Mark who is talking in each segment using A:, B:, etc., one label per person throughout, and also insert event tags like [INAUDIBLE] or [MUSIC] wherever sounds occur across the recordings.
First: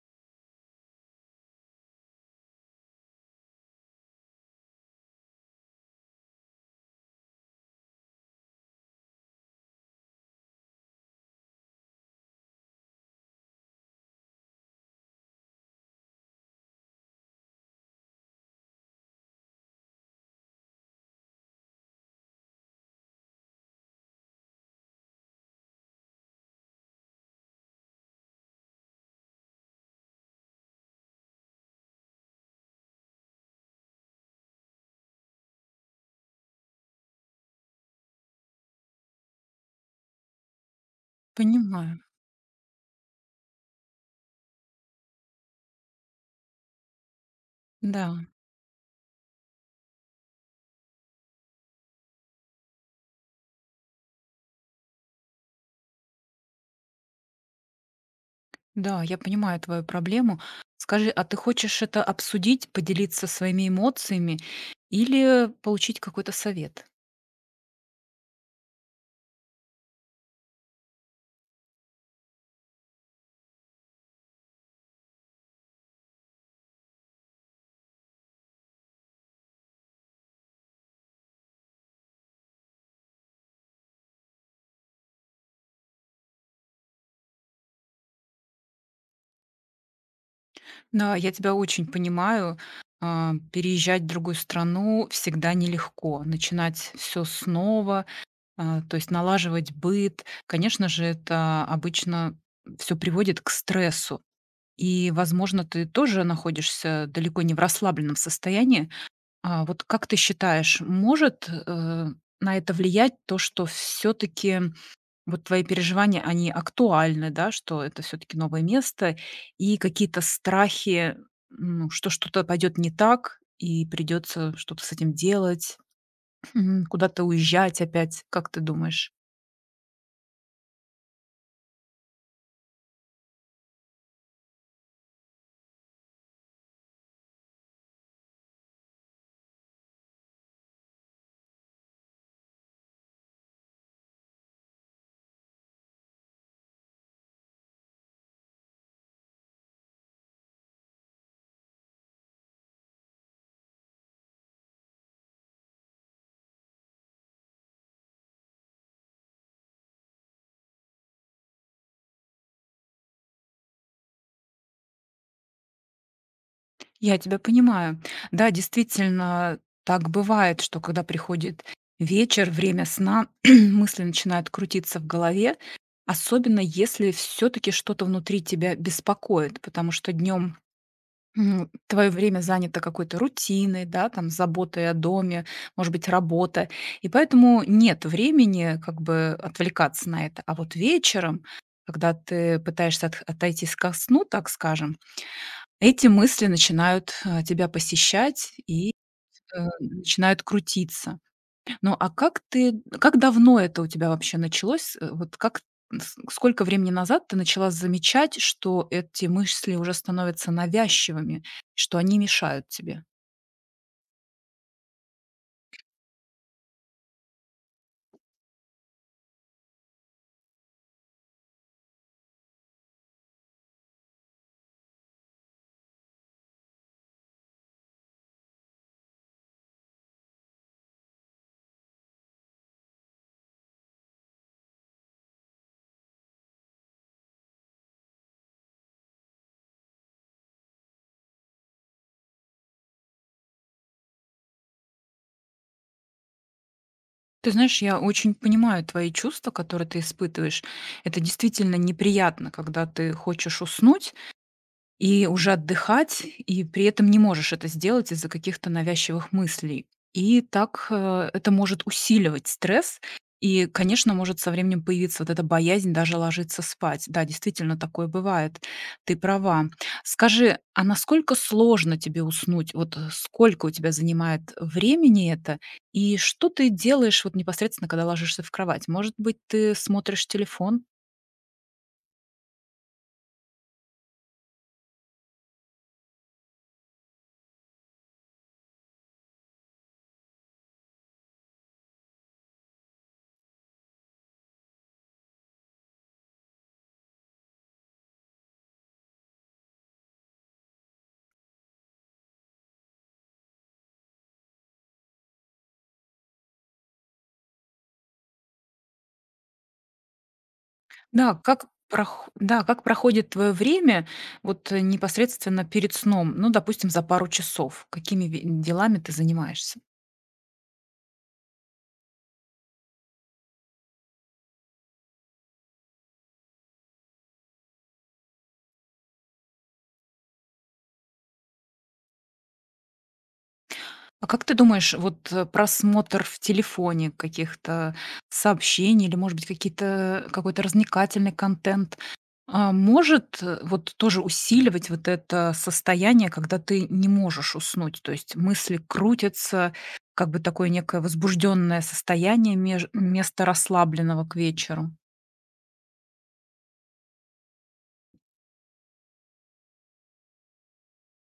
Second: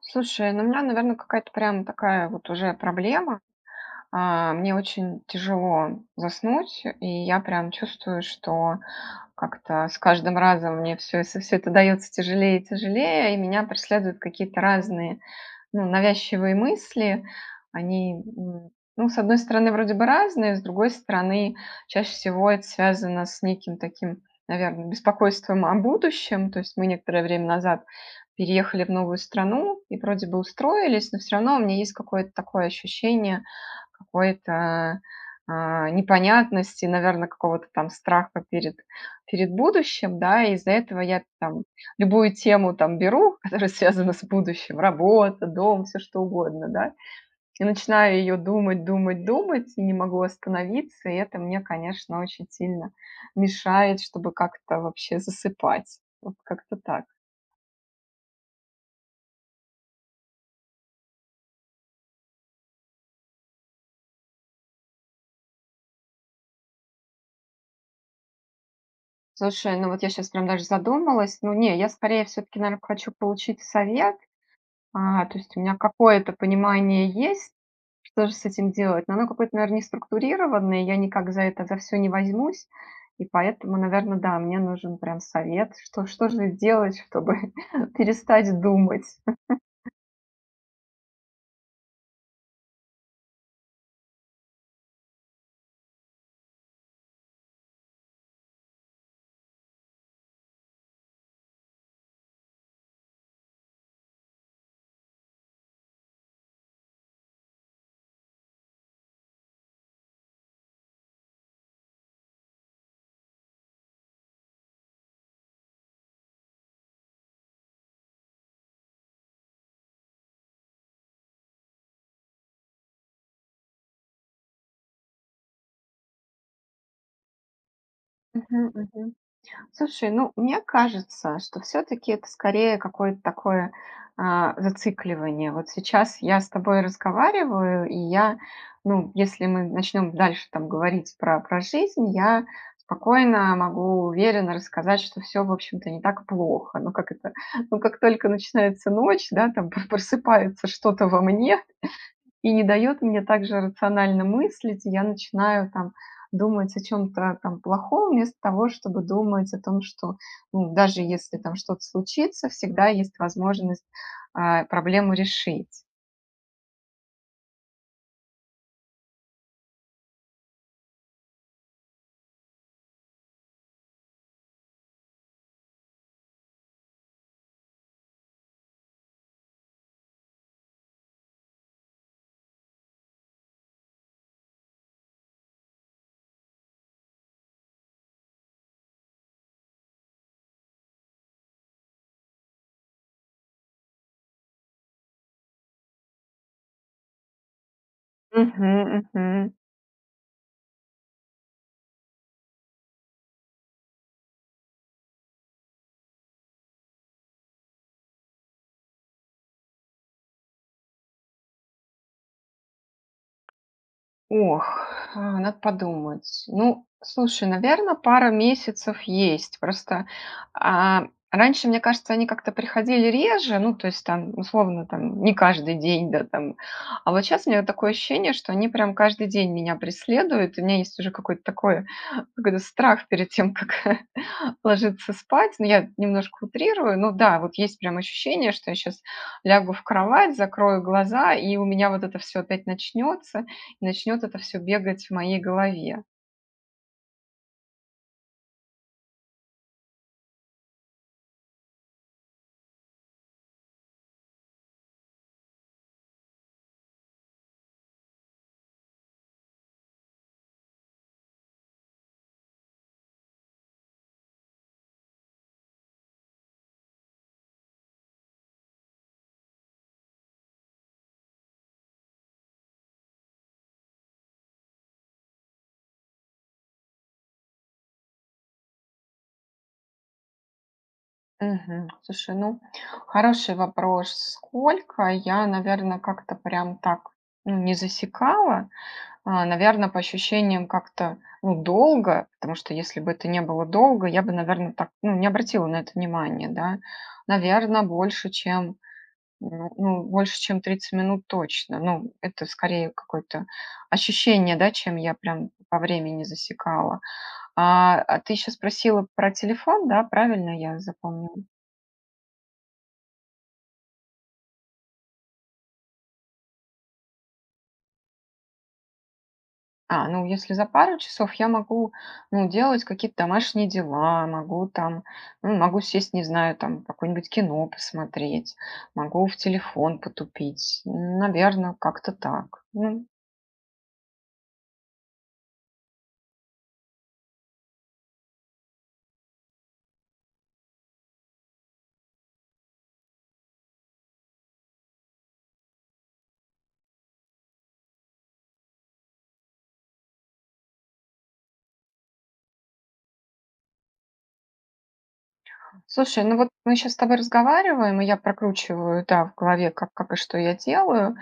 A: Слушай, ну у меня, наверное, какая-то прям такая вот уже проблема. Мне очень тяжело заснуть, и я прям чувствую, что как-то с каждым разом мне все это дается тяжелее и тяжелее, и меня преследуют какие-то разные, ну, навязчивые мысли, они, ну, с одной стороны, вроде бы разные, с другой стороны, чаще всего это связано с неким таким, наверное, беспокойством о будущем. То есть мы некоторое время назад переехали в новую страну и вроде бы устроились, но все равно у меня есть какое-то такое ощущение какой-то, непонятности, наверное, какого-то там страха перед, перед будущим, да, и из-за этого я там
B: Понимаю.
A: любую тему там беру, [LAUGHS] которая связана с будущим, работа, дом, все что угодно, да, и
B: Да,
A: начинаю ее думать, думать, думать, и не могу остановиться, и это мне, конечно, очень сильно мешает, чтобы как-то вообще засыпать. Вот как-то так.
B: да, я понимаю твою проблему. Скажи, а ты хочешь это обсудить, поделиться своими эмоциями или получить какой-то совет?
A: Слушай, ну вот я сейчас прям даже задумалась. Ну не, я скорее все-таки, наверное, хочу получить совет. То есть у меня какое-то понимание есть, что же с этим делать. Но оно какое-то, наверное, не структурированное. Я никак за это, за все не возьмусь. И поэтому, наверное, да, мне нужен прям совет, что же делать, чтобы [LAUGHS] перестать думать.
B: Да, я тебя очень понимаю. А, Переезжать в другую страну всегда нелегко. Начинать все снова, то есть налаживать быт. Конечно же, это обычно все приводит к стрессу. И, возможно, ты тоже находишься далеко не в расслабленном состоянии. А вот как ты считаешь, может, на это влиять то, что все таки вот твои переживания, они актуальны, да, что это все таки новое место и какие-то страхи, ну, что что-то пойдет не так и придется что-то с этим делать, [CLEARS THROAT] куда-то уезжать опять, как ты
A: Мгм,
B: думаешь?
A: мгм. Слушай, ну, мне кажется, что все-таки это скорее какое-то такое, зацикливание. Вот сейчас я с тобой разговариваю, и я, ну, если мы начнем дальше там говорить про жизнь, я спокойно могу уверенно рассказать, что все, в общем-то, не так плохо. Ну, как это, ну, как только начинается ночь, да, там [LAUGHS] просыпается что-то во мне, и не дает мне также рационально мыслить. И я начинаю там думать о чем то там плохом, вместо того, чтобы думать о том, что, ну, даже если там что-то случится, всегда есть возможность, проблему решить.
B: Я тебя понимаю. Да, действительно, так бывает, что когда приходит вечер, время сна, [CLEARS THROAT] мысли начинают крутиться в голове, особенно если все-таки что-то внутри тебя беспокоит, потому что днем твое время занято какой-то рутиной, да, там заботой о доме, может быть, работа, и поэтому нет времени как бы отвлекаться на это. А вот вечером, когда ты пытаешься отойти ко сну, так скажем, эти мысли начинают, тебя посещать
A: Мгм,
B: и,
A: мгм.
B: начинают крутиться. Ну, а как давно это у тебя вообще началось? Э, вот как с сколько времени назад ты начала замечать, что эти мысли уже становятся навязчивыми, что они мешают тебе?
A: Ох, надо подумать. Ну, слушай, наверное, пара месяцев есть. Просто, раньше, мне кажется, они как-то приходили реже, ну, то есть там, условно, там не каждый день, да, там. А вот сейчас у меня такое ощущение, что они прям каждый день меня преследуют, и у меня есть уже какой-то такой, [LAUGHS] какой-то страх перед тем, как [LAUGHS] ложиться спать. Ну, я немножко утрирую. Ну да, вот есть прям ощущение, что я сейчас лягу в кровать, закрою глаза, и у меня вот это все опять начнет это все бегать в моей голове.
B: Ты знаешь, я очень понимаю твои чувства, которые ты испытываешь. Это действительно неприятно, когда ты хочешь уснуть, и уже отдыхать, и при этом не можешь это сделать из-за каких-то навязчивых мыслей. И так, это может усиливать стресс. И, конечно, может со временем появиться вот эта боязнь даже ложиться спать. Да, действительно, такое бывает. Ты права. Скажи, а насколько сложно тебе уснуть? Вот, сколько у тебя занимает времени это? И что ты делаешь вот непосредственно, когда ложишься в кровать? Может быть, ты смотришь телефон?
A: Мгм. Слушай, ну, хороший вопрос. Сколько я, наверное, как-то прям так, ну, не засекала, наверное, по ощущениям как-то, ну, долго, потому что если бы это не было долго, я бы, наверное, так, ну, не обратила на это внимание, да. Наверное, больше, чем, ну, ну, больше, чем 30 минут точно. Ну, это скорее какое-то ощущение, да, чем я прям по времени засекала. А ты еще спросила про телефон, да, правильно я запомнила?
B: Да, как проходит твое время вот, непосредственно перед сном? Ну, допустим, за пару часов. Какими ви делами ты занимаешься?
A: Ну если за пару часов я могу, ну, делать какие-то домашние дела, могу там, ну, могу сесть, не знаю, там какое-нибудь кино посмотреть, могу в телефон потупить. Наверное, как-то так. Ну,
B: А как ты думаешь, вот, просмотр в телефоне каких-то сообщений или, может быть, какой-то развлекательный контент, а, может, вот тоже усиливать вот это состояние, когда ты не можешь уснуть? То есть мысли крутятся, как бы такое некое возбужденное состояние меж вместо расслабленного к вечеру.
A: слушай, ну вот мы сейчас с тобой разговариваем, и я прокручиваю, да, в голове, как и что я делаю.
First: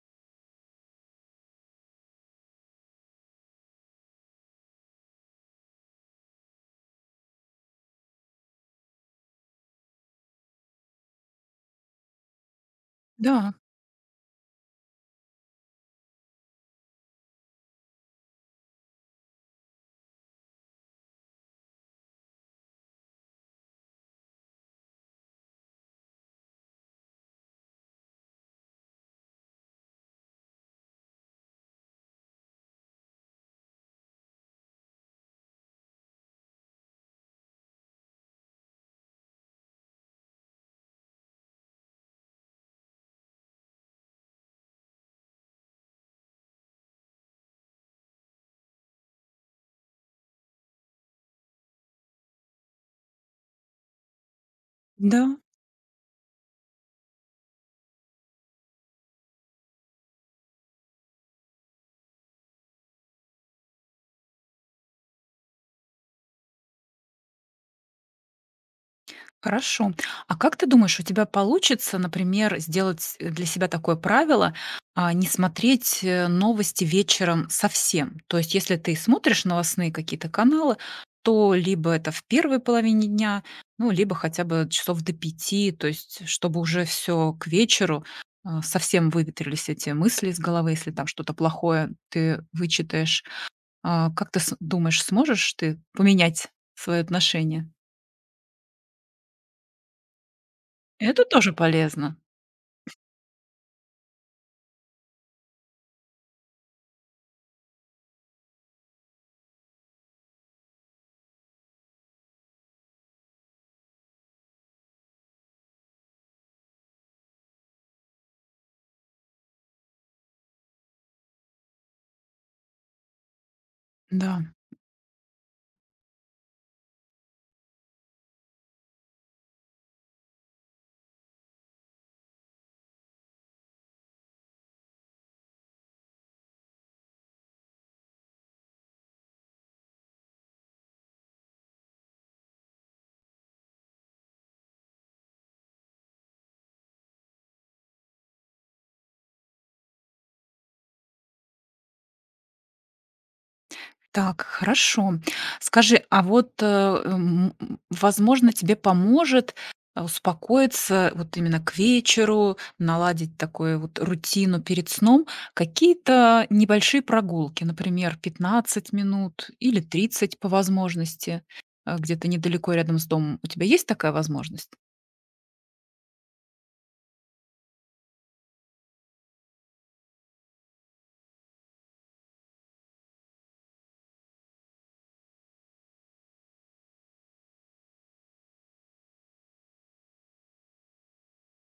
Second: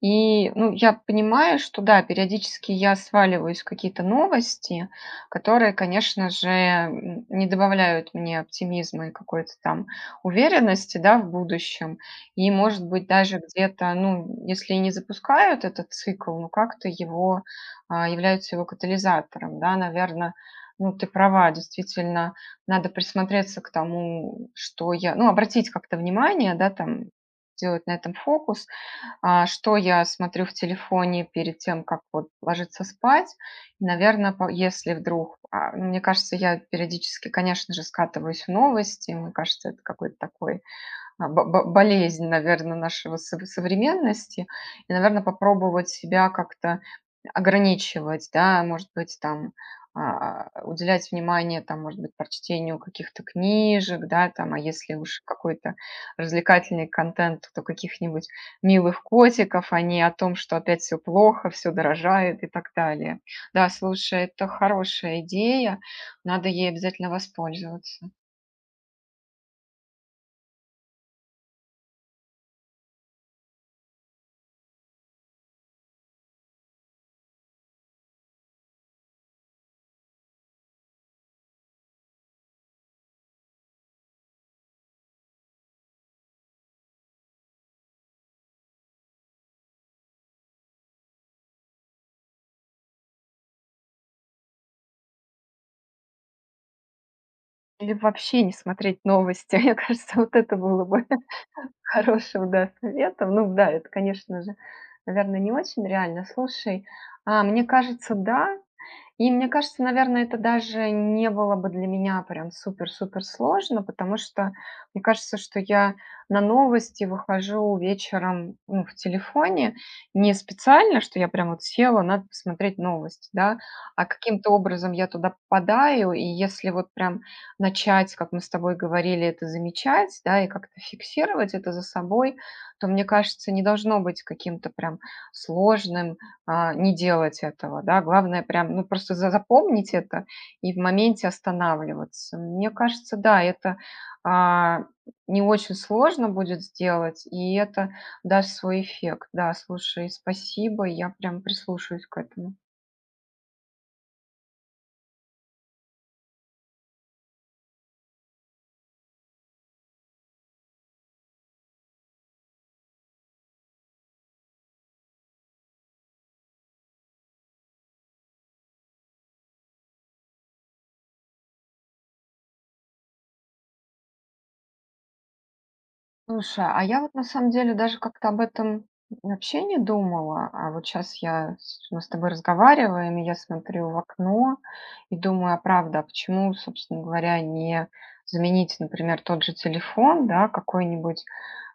A: И, ну, я понимаю, что да, периодически я сваливаюсь в какие-то новости, которые, конечно же, не добавляют мне оптимизма и какой-то там уверенности, да, в будущем. И, может быть, даже
B: Да,
A: где-то, ну, если и не запускают этот цикл, ну, как-то его, являются его катализатором, да, наверное, ну, ты права, действительно, надо присмотреться к тому, что я, ну, обратить как-то внимание, да, там, делать на этом фокус, что я смотрю в телефоне перед тем, как вот ложиться спать? Наверное, если вдруг, ну, мне кажется, я периодически, конечно же, скатываюсь в новости. Мне кажется, это какой-то такой, а, бо бо болезнь, наверное, нашего современности. И, наверное, попробовать себя как-то ограничивать, да, может быть, там, уделять внимание, там, может быть, прочтению каких-то книжек, да, там, а если
B: да,
A: уж какой-то развлекательный контент, то каких-нибудь милых котиков, а не о том, что опять все плохо, все дорожает и так далее. Да, слушай, это хорошая идея, надо ей обязательно воспользоваться.
B: хорошо. А как ты думаешь, у тебя получится, например, сделать для себя такое правило, не смотреть новости вечером совсем? То есть, если ты смотришь новостные какие-то каналы, то либо это в первой половине дня, ну, либо хотя бы часов до пяти, то есть, чтобы уже все к вечеру совсем выветрились эти мысли из головы, если там что-то плохое ты вычитаешь. А, Как ты думаешь, сможешь ты поменять свое отношение?
A: Или вообще не смотреть новости, [LAUGHS] мне кажется, вот это было бы
B: Это тоже
A: [LAUGHS]
B: полезно.
A: хорошим, да, советом. Ну да, это, конечно же, наверное, не очень реально. Слушай, мне кажется, да. И мне кажется, наверное, это даже не было бы для меня прям супер-супер сложно, потому что мне кажется, что я на новости выхожу вечером, ну, в телефоне не специально, что я прям вот села, надо посмотреть новости, да, а
B: Да.
A: каким-то образом я туда попадаю, и если вот прям начать, как мы с тобой говорили, это замечать, да, и как-то фиксировать это за собой, то, мне кажется, не должно быть каким-то прям сложным, не делать этого, да. Главное прям, ну, просто за запомнить это и в моменте останавливаться. Мне кажется, да, это, а, не очень сложно будет сделать, и это даст свой эффект. Да, слушай, спасибо, я прям прислушаюсь к этому.
B: Так, хорошо. Скажи, а вот, возможно, тебе поможет, успокоиться вот именно к вечеру, наладить такую вот рутину перед сном, какие-то небольшие прогулки, например, 15 минут или 30 по возможности, где-то недалеко рядом с домом. У тебя есть такая возможность?
A: Слушай, а я вот на самом деле даже как-то об этом вообще не думала. А вот сейчас я, мы с тобой разговариваем, и я смотрю в окно и думаю, а правда, а почему, собственно говоря, не заменить, например, тот же телефон, да, какой-нибудь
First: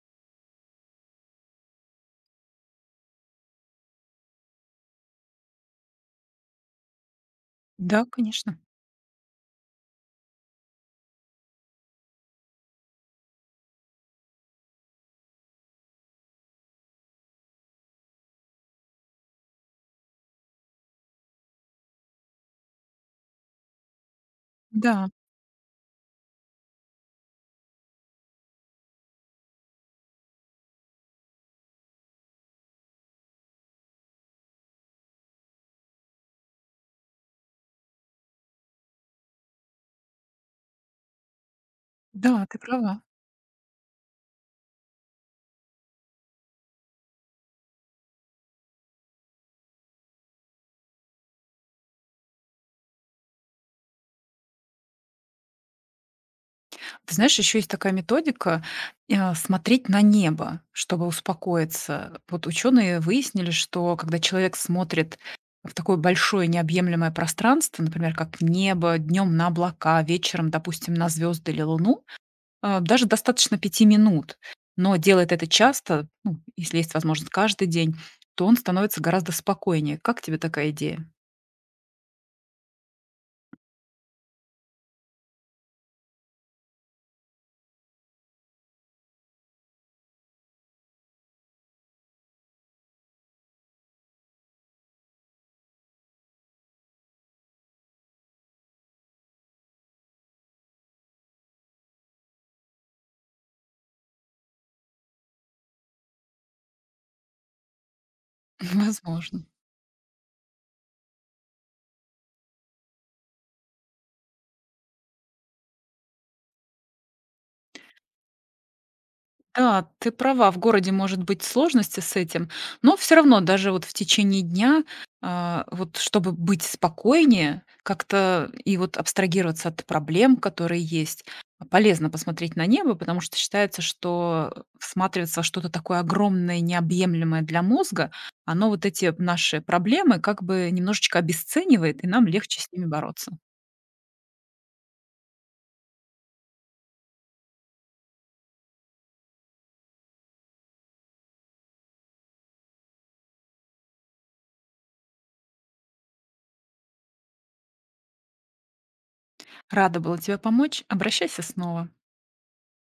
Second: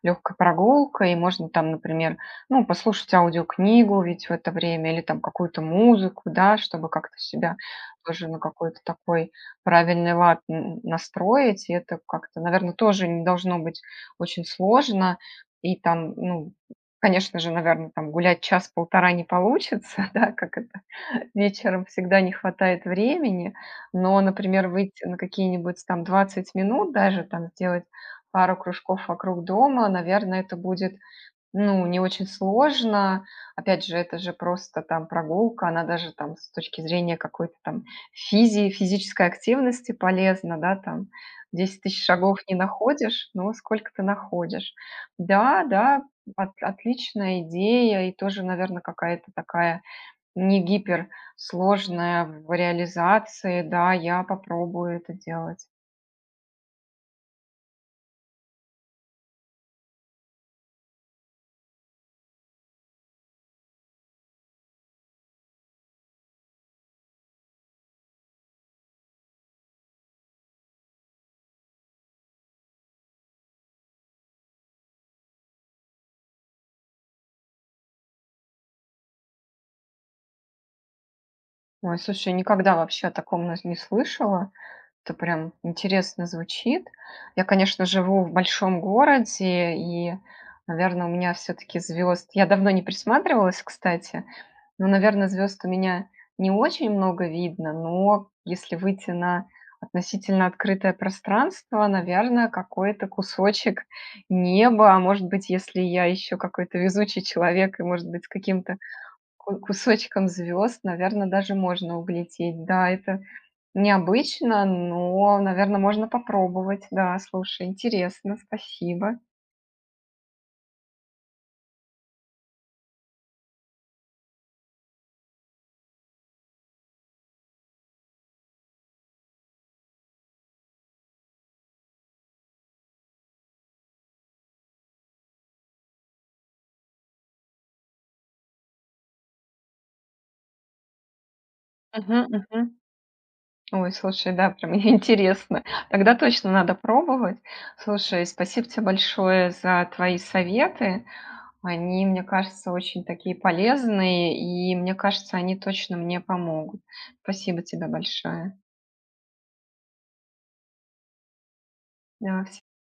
A: легкой прогулкой, и можно там, например, ну, послушать аудиокнигу ведь в это время, или там какую-то музыку, да, чтобы как-то себя
B: Да,
A: тоже на
B: конечно.
A: какой-то такой правильный лад настроить, и это как-то, наверное, тоже не должно быть очень сложно. И там, ну, конечно же, наверное, там гулять час-полтора не получится, [LAUGHS] да, как это, [LAUGHS] вечером всегда не хватает времени. Но, например, выйти
B: Да,
A: на какие-нибудь там 20 минут, даже там сделать пару кружков вокруг дома, наверное, это будет, ну, не очень сложно. Опять же, это же просто там прогулка, она даже там с точки зрения какой-то там физической активности полезна, да, там десять тысяч
B: да,
A: шагов не
B: ты права.
A: находишь, но сколько ты находишь. Да, да, отличная идея и тоже, наверное, какая-то такая не гиперсложная в реализации. Да, я попробую это делать.
B: Ты знаешь, еще есть такая методика, смотреть на небо, чтобы успокоиться. Вот ученые выяснили, что когда человек смотрит в такое большое необъемлемое пространство, например, как небо, днем на облака, вечером, допустим, на звезды или луну, даже достаточно 5 минут, но делает это часто, ну, если есть возможность каждый день, то он становится гораздо спокойнее. Как тебе такая идея?
A: Ой, слушай, никогда вообще о таком нас не слышала. Это прям интересно звучит. Я, конечно, живу в большом городе, и, наверное, у меня все-таки звезд. Я давно не присматривалась, кстати, но, наверное, звезд у меня не очень много видно, но если выйти на относительно открытое пространство, наверное, какой-то кусочек неба, а может быть, если я еще какой-то везучий человек и, может быть, с
B: [LAUGHS]
A: каким-то
B: Возможно.
A: Ку кусочком звезд, наверное, даже можно углядеть. Да, это необычно, но, наверное, можно попробовать. Да, слушай, интересно, спасибо.
B: Да, ты права, в городе может быть сложности с этим, но все равно даже вот в течение дня, вот чтобы быть спокойнее как-то и вот абстрагироваться от проблем, которые есть, полезно посмотреть на небо, потому что считается, что всматриваться во что-то такое огромное, необъемлемое для мозга, оно вот эти наши проблемы как бы немножечко обесценивает, и
A: Мгм,
B: нам легче с
A: мгм.
B: ними бороться.
A: Ой, слушай, да, прям [LAUGHS] интересно. Тогда точно надо пробовать. Слушай, спасибо тебе большое за твои советы. Они, мне кажется, очень такие полезные, и мне кажется, они точно мне помогут. Спасибо тебе большое.
B: Рада была тебе помочь. Обращайся снова.
A: Да,